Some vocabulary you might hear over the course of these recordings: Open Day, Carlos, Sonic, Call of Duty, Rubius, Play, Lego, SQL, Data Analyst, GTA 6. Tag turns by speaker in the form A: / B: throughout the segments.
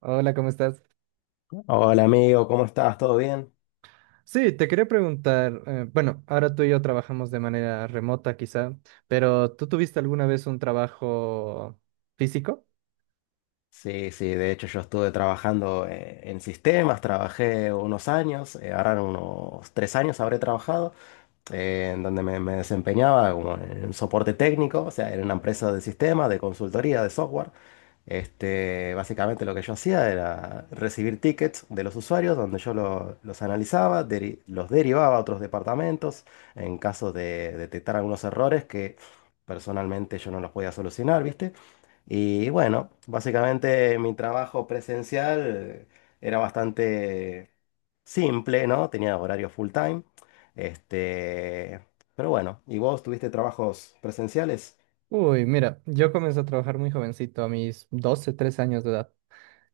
A: Hola, ¿cómo estás?
B: Hola amigo, ¿cómo estás? ¿Todo bien?
A: Sí, te quería preguntar, bueno, ahora tú y yo trabajamos de manera remota quizá, pero ¿tú tuviste alguna vez un trabajo físico?
B: Sí, sí, de hecho yo estuve trabajando en sistemas, trabajé unos años, ahora unos 3 años habré trabajado, en donde me desempeñaba como en soporte técnico, o sea, en una empresa de sistemas, de consultoría, de software. Este, básicamente lo que yo hacía era recibir tickets de los usuarios, donde yo los analizaba, los derivaba a otros departamentos en caso de detectar algunos errores que personalmente yo no los podía solucionar, ¿viste? Y bueno, básicamente mi trabajo presencial era bastante simple, ¿no? Tenía horario full time. Este, pero bueno, ¿y vos tuviste trabajos presenciales?
A: Uy, mira, yo comencé a trabajar muy jovencito, a mis 12, 13 años de edad.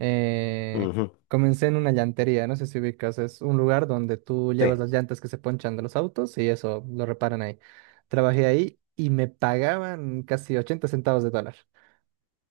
A: Eh,
B: Ujú.
A: comencé en una llantería, no sé si ubicas, es un lugar donde tú llevas
B: Sí.
A: las llantas que se ponchan de los autos y eso lo reparan ahí. Trabajé ahí y me pagaban casi 80 centavos de dólar.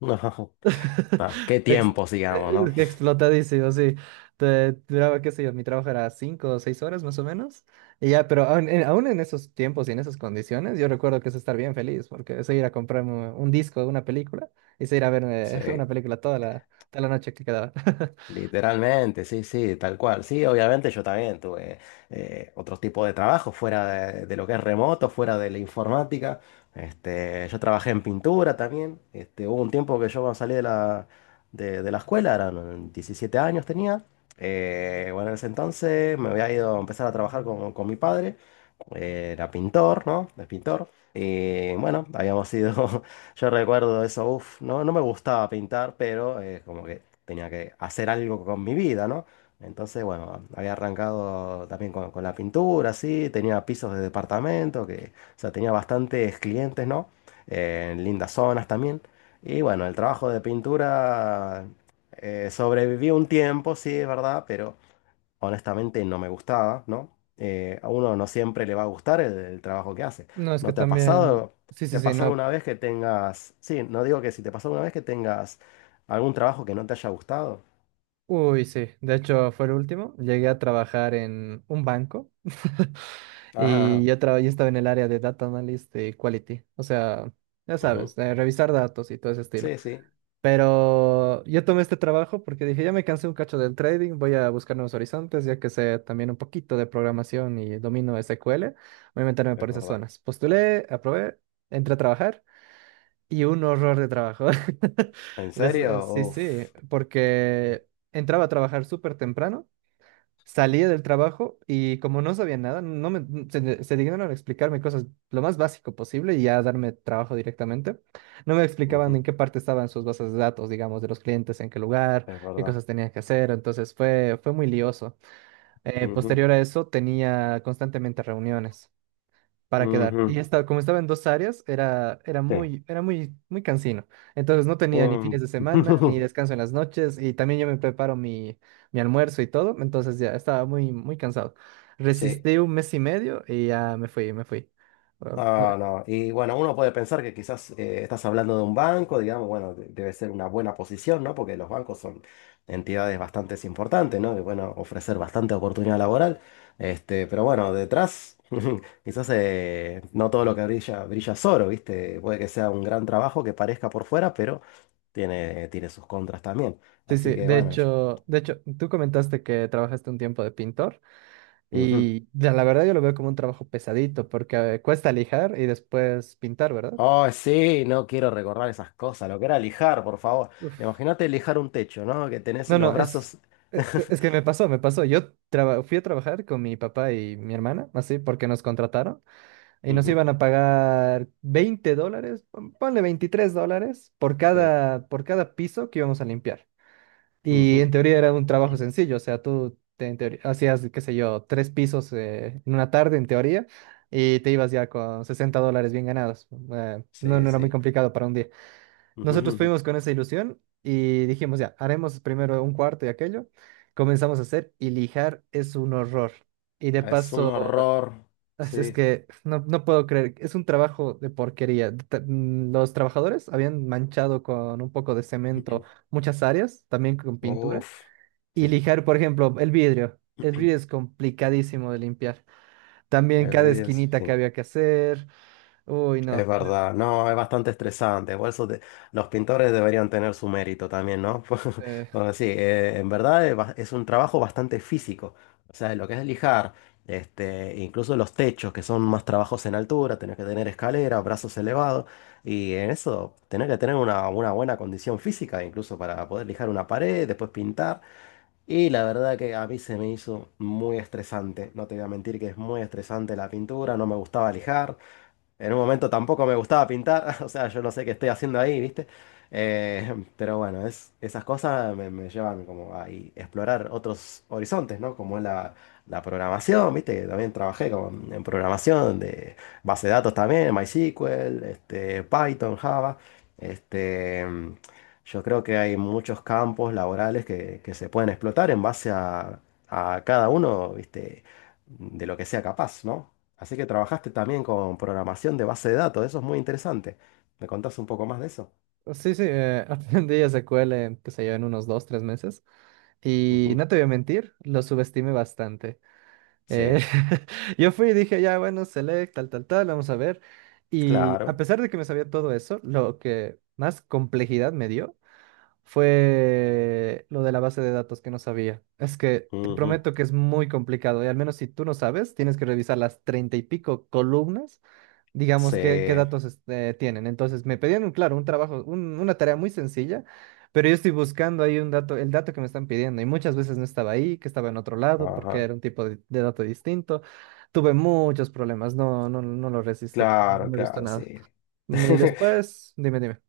B: No, qué
A: Ex-
B: tiempos, digamos,
A: eh,
B: ¿no?
A: explotadísimo, sí. Duraba, qué sé yo, mi trabajo era cinco o seis horas más o menos. Y ya, pero aún en esos tiempos y en esas condiciones, yo recuerdo que es estar bien feliz, porque es ir a comprarme un disco, una película, y es ir a ver
B: Sí.
A: una película toda la noche que quedaba.
B: Literalmente, sí, sí, tal cual. Sí, obviamente yo también tuve otros tipos de trabajo fuera de lo que es remoto, fuera de la informática. Este, yo trabajé en pintura también. Este, hubo un tiempo que yo cuando salí de la escuela, eran 17 años tenía. Bueno, en ese entonces me había ido a empezar a trabajar con mi padre. Era pintor, ¿no? Es pintor. Y bueno, habíamos ido. Yo recuerdo eso, uff, no, no me gustaba pintar, pero como que tenía que hacer algo con mi vida, ¿no? Entonces, bueno, había arrancado también con la pintura, sí, tenía pisos de departamento, que, o sea, tenía bastantes clientes, ¿no? En lindas zonas también. Y bueno, el trabajo de pintura sobrevivió un tiempo, sí, es verdad, pero honestamente no me gustaba, ¿no? A uno no siempre le va a gustar el trabajo que hace.
A: No, es que
B: ¿No te ha
A: también,
B: pasado?
A: sí, sí,
B: ¿Te ha
A: sí,
B: pasado
A: no.
B: una vez que tengas, sí, no digo que si te pasó una vez que tengas algún trabajo que no te haya gustado?
A: Uy, sí. De hecho, fue el último. Llegué a trabajar en un banco y
B: Ajá,
A: yo estaba en el área de Data Analyst y Quality. O sea, ya sabes,
B: ujú.
A: revisar datos y todo ese estilo.
B: Sí, sí,
A: Pero yo tomé este trabajo porque dije, ya me cansé un cacho del trading, voy a buscar nuevos horizontes, ya que sé también un poquito de programación y domino SQL, voy a meterme
B: es
A: por esas
B: verdad.
A: zonas. Postulé, aprobé, entré a trabajar. Y un horror de trabajo.
B: ¿En serio?
A: Sí, sí,
B: Uf,
A: porque entraba a trabajar súper temprano, salía del trabajo y como no sabía nada, no me, se dignaron a explicarme cosas lo más básico posible y ya darme trabajo directamente. No me explicaban
B: ujú,
A: en qué parte estaban sus bases de datos, digamos, de los clientes, en qué lugar,
B: es
A: qué
B: verdad.
A: cosas tenía que hacer. Entonces fue muy lioso. Eh,
B: Ujú,
A: posterior a eso tenía constantemente reuniones para quedar.
B: ujú,
A: Y esta, como estaba en dos áreas, era, era
B: sí.
A: muy, era muy, muy cansino. Entonces no tenía ni fines
B: Um,
A: de semana, ni descanso en las noches, y también yo me preparo mi almuerzo y todo, entonces ya estaba muy, muy cansado.
B: Sí.
A: Resistí un mes y medio y ya me fui, me fui. Ah, ah.
B: Ah, no. Y bueno, uno puede pensar que quizás estás hablando de un banco, digamos, bueno, debe ser una buena posición, ¿no? Porque los bancos son entidades bastante importantes, ¿no? Que bueno, ofrecer bastante oportunidad laboral. Este, pero bueno, detrás, quizás no todo lo que brilla, brilla es oro, ¿viste? Puede que sea un gran trabajo que parezca por fuera, pero tiene sus contras también.
A: Sí,
B: Así
A: sí,
B: que
A: de
B: bueno.
A: hecho, de hecho, tú comentaste que trabajaste un tiempo de pintor
B: Ujú.
A: y ya, la verdad yo lo veo como un trabajo pesadito porque cuesta lijar y después pintar, ¿verdad?
B: Oh, sí, no quiero recordar esas cosas, lo que era lijar, por favor.
A: Uf.
B: Imagínate lijar un techo, ¿no? Que tenés
A: No,
B: los
A: no, es,
B: brazos.
A: e- e- es que me pasó, me pasó. Yo fui a trabajar con mi papá y mi hermana, así, porque nos contrataron y nos
B: Ujú,
A: iban a pagar $20, ponle $23 por
B: sí.
A: cada, por cada piso que íbamos a limpiar.
B: Ujú,
A: Y en teoría era un trabajo sencillo, o sea, en teoría, hacías, qué sé yo, tres pisos en una tarde, en teoría, y te ibas ya con $60 bien ganados. No,
B: sí,
A: no era muy
B: sí.
A: complicado para un día. Nosotros
B: Ujú,
A: fuimos con esa ilusión y dijimos, ya, haremos primero un cuarto y aquello. Comenzamos a hacer y lijar es un horror. Y de
B: es un
A: paso,
B: horror.
A: es
B: Sí.
A: es que no, no puedo creer, es un trabajo de porquería. Los trabajadores habían manchado con un poco de cemento muchas áreas, también con pintura.
B: Uf.
A: Y
B: Sí.
A: lijar, por ejemplo, el vidrio. El vidrio es complicadísimo de limpiar. También
B: El
A: cada
B: vídeo es.
A: esquinita que
B: Sí.
A: había que hacer. Uy, no.
B: Es verdad, no, es bastante estresante. Por eso los pintores deberían tener su mérito también, ¿no?
A: eh,
B: Bueno, sí, en verdad es un trabajo bastante físico. O sea, lo que es lijar, este, incluso los techos, que son más trabajos en altura, tenés que tener escalera, brazos elevados, y en eso tenés que tener una buena condición física, incluso para poder lijar una pared, después pintar. Y la verdad que a mí se me hizo muy estresante. No te voy a mentir que es muy estresante la pintura, no me gustaba lijar. En un momento tampoco me gustaba pintar, o sea, yo no sé qué estoy haciendo ahí, ¿viste? Pero bueno, esas cosas me llevan como a y explorar otros horizontes, ¿no? Como es la programación, ¿viste? Que también trabajé como en programación de base de datos también, MySQL, este, Python, Java. Este, yo creo que hay muchos campos laborales que se pueden explotar en base a cada uno, ¿viste? De lo que sea capaz, ¿no? Así que trabajaste también con programación de base de datos, eso es muy interesante. ¿Me contás un poco más de eso?
A: Sí, sí, Open Day ya se cuele, en, qué sé yo, en unos dos, tres meses. Y no
B: Ujú.
A: te voy a mentir, lo subestimé bastante. Eh,
B: Sí,
A: yo fui y dije, ya, bueno, select, tal, tal, tal, vamos a ver. Y a
B: claro.
A: pesar de que me sabía todo eso, lo que más complejidad me dio fue lo de la base de datos que no sabía. Es que te
B: Ujú.
A: prometo que es muy complicado y al menos si tú no sabes, tienes que revisar las treinta y pico columnas, digamos,
B: Sí,
A: qué datos tienen. Entonces me pedían, claro, un trabajo, una tarea muy sencilla, pero yo estoy buscando ahí un dato, el dato que me están pidiendo y muchas veces no estaba ahí, que estaba en otro lado porque
B: ajá.
A: era un tipo de dato distinto. Tuve muchos problemas, no, no, no lo resistí, no
B: Claro,
A: me gustó
B: claro,
A: nada.
B: sí.
A: Y después, dime, dime.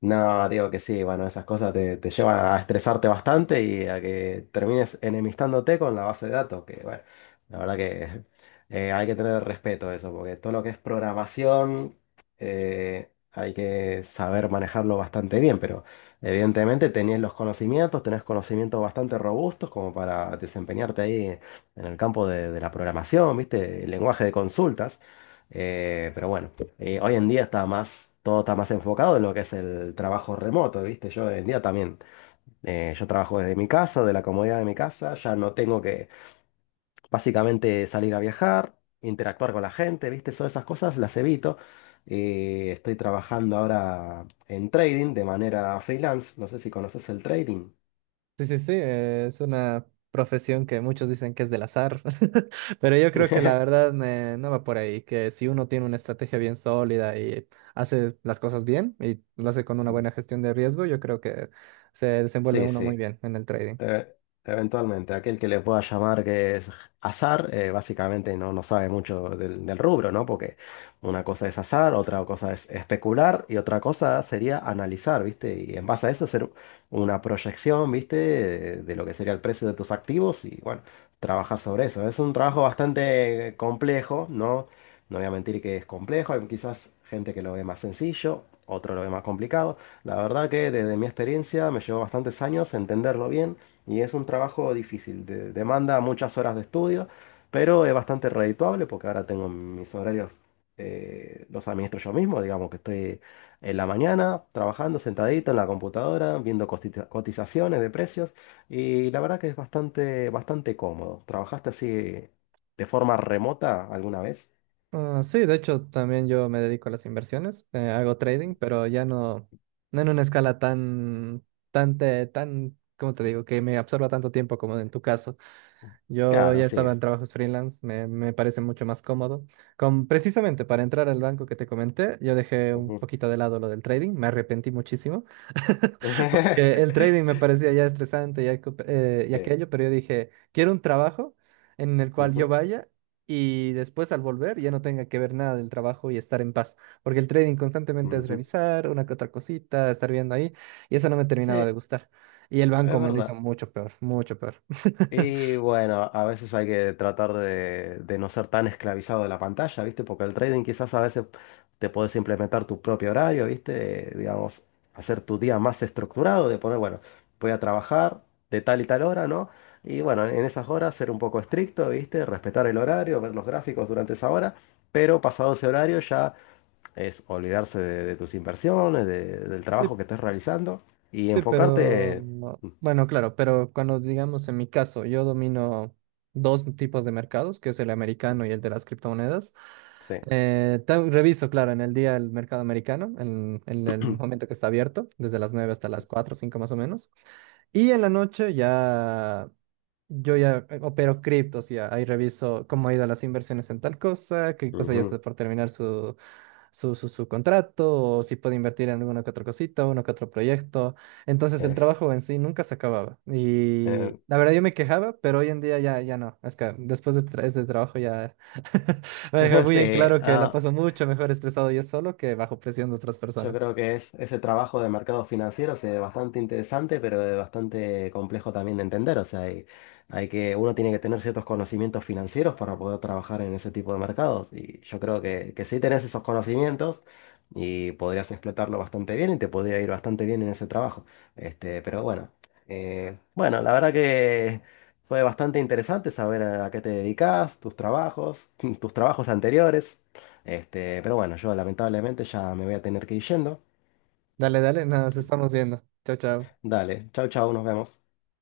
B: No, digo que sí, bueno, esas cosas te llevan a estresarte bastante y a que termines enemistándote con la base de datos, que bueno, la verdad que hay que tener respeto a eso, porque todo lo que es programación hay que saber manejarlo bastante bien, pero evidentemente tenés los conocimientos, tenés conocimientos bastante robustos como para desempeñarte ahí en el campo de la programación, ¿viste? El lenguaje de consultas. Pero bueno, hoy en día está más, todo está más enfocado en lo que es el trabajo remoto, ¿viste? Yo hoy en día también, yo trabajo desde mi casa, de la comodidad de mi casa, ya no tengo que básicamente salir a viajar, interactuar con la gente, ¿viste? Todas esas cosas las evito. Estoy trabajando ahora en trading de manera freelance, no sé si conoces el trading.
A: Sí, sí, sí, es una profesión que muchos dicen que es del azar, pero yo creo que la verdad no va por ahí, que si uno tiene una estrategia bien sólida y hace las cosas bien y lo hace con una buena gestión de riesgo, yo creo que se desenvuelve
B: Sí,
A: uno muy
B: sí.
A: bien en el trading.
B: Eh, eventualmente, aquel que le pueda llamar que es azar, básicamente no, no sabe mucho del rubro, ¿no? Porque una cosa es azar, otra cosa es especular y otra cosa sería analizar, ¿viste? Y en base a eso hacer una proyección, ¿viste? De lo que sería el precio de tus activos y bueno, trabajar sobre eso. Es un trabajo bastante complejo, ¿no? No voy a mentir que es complejo, hay quizás gente que lo ve más sencillo, otro lo ve más complicado. La verdad que desde mi experiencia me llevó bastantes años entenderlo bien y es un trabajo difícil, demanda muchas horas de estudio, pero es bastante redituable porque ahora tengo mis horarios, los administro yo mismo, digamos que estoy en la mañana trabajando sentadito en la computadora, viendo cotizaciones de precios y la verdad que es bastante, bastante cómodo. ¿Trabajaste así de forma remota alguna vez?
A: Ah, sí, de hecho también yo me dedico a las inversiones, hago trading, pero ya no, no en una escala tan, ¿cómo te digo? Que me absorba tanto tiempo como en tu caso. Yo
B: Claro,
A: ya
B: sí.
A: estaba en trabajos freelance, me parece mucho más cómodo. Precisamente para entrar al banco que te comenté, yo dejé un
B: Ujú.
A: poquito de lado lo del trading, me arrepentí muchísimo, porque el trading me parecía ya estresante y
B: Sí.
A: aquello, pero yo dije, quiero un trabajo en el cual yo
B: Ujú,
A: vaya y después al volver ya no tenga que ver nada del trabajo y estar en paz, porque el trading constantemente es
B: ujú.
A: revisar una que otra cosita, estar viendo ahí, y eso no me
B: Sí,
A: terminaba de
B: es
A: gustar. Y el banco me lo hizo
B: verdad.
A: mucho peor, mucho peor.
B: Y bueno, a veces hay que tratar de no ser tan esclavizado de la pantalla, ¿viste? Porque el trading quizás a veces te puedes implementar tu propio horario, ¿viste? Digamos, hacer tu día más estructurado, de poner, bueno, voy a trabajar de tal y tal hora, ¿no? Y bueno, en esas horas ser un poco estricto, ¿viste? Respetar el horario, ver los gráficos durante esa hora, pero pasado ese horario ya es olvidarse de tus inversiones, del trabajo que estés realizando y
A: Sí, pero
B: enfocarte... Mm,
A: bueno, claro, pero cuando digamos en mi caso, yo domino dos tipos de mercados, que es el americano y el de las criptomonedas.
B: sí.
A: Reviso, claro, en el día el mercado americano, en el momento que está abierto, desde las 9 hasta las 4 o 5 más o menos. Y en la noche yo opero criptos, ya ahí reviso cómo ha ido las inversiones en tal cosa, qué cosa ya
B: Ujú.
A: está por terminar su contrato, o si puede invertir en alguna que otra cosita, uno que otro proyecto. Entonces el
B: Es,
A: trabajo en sí nunca se acababa. Y
B: eh,
A: la verdad yo me quejaba, pero hoy en día ya, ya no. Es que después de este trabajo ya me deja muy en
B: sí,
A: claro que la
B: ah,
A: paso mucho mejor estresado yo solo que bajo presión de otras
B: yo
A: personas.
B: creo que es ese trabajo de mercados financieros es bastante interesante, pero es bastante complejo también de entender. O sea, hay que, uno tiene que tener ciertos conocimientos financieros para poder trabajar en ese tipo de mercados. Y yo creo que sí tenés esos conocimientos y podrías explotarlo bastante bien y te podría ir bastante bien en ese trabajo. Este, pero bueno, bueno, la verdad que fue bastante interesante saber a qué te dedicas, tus trabajos, tus trabajos anteriores. Este, pero bueno, yo lamentablemente ya me voy a tener que ir yendo.
A: Dale, dale, nos estamos viendo. Chao, chao.
B: Dale, chau, chau, nos vemos.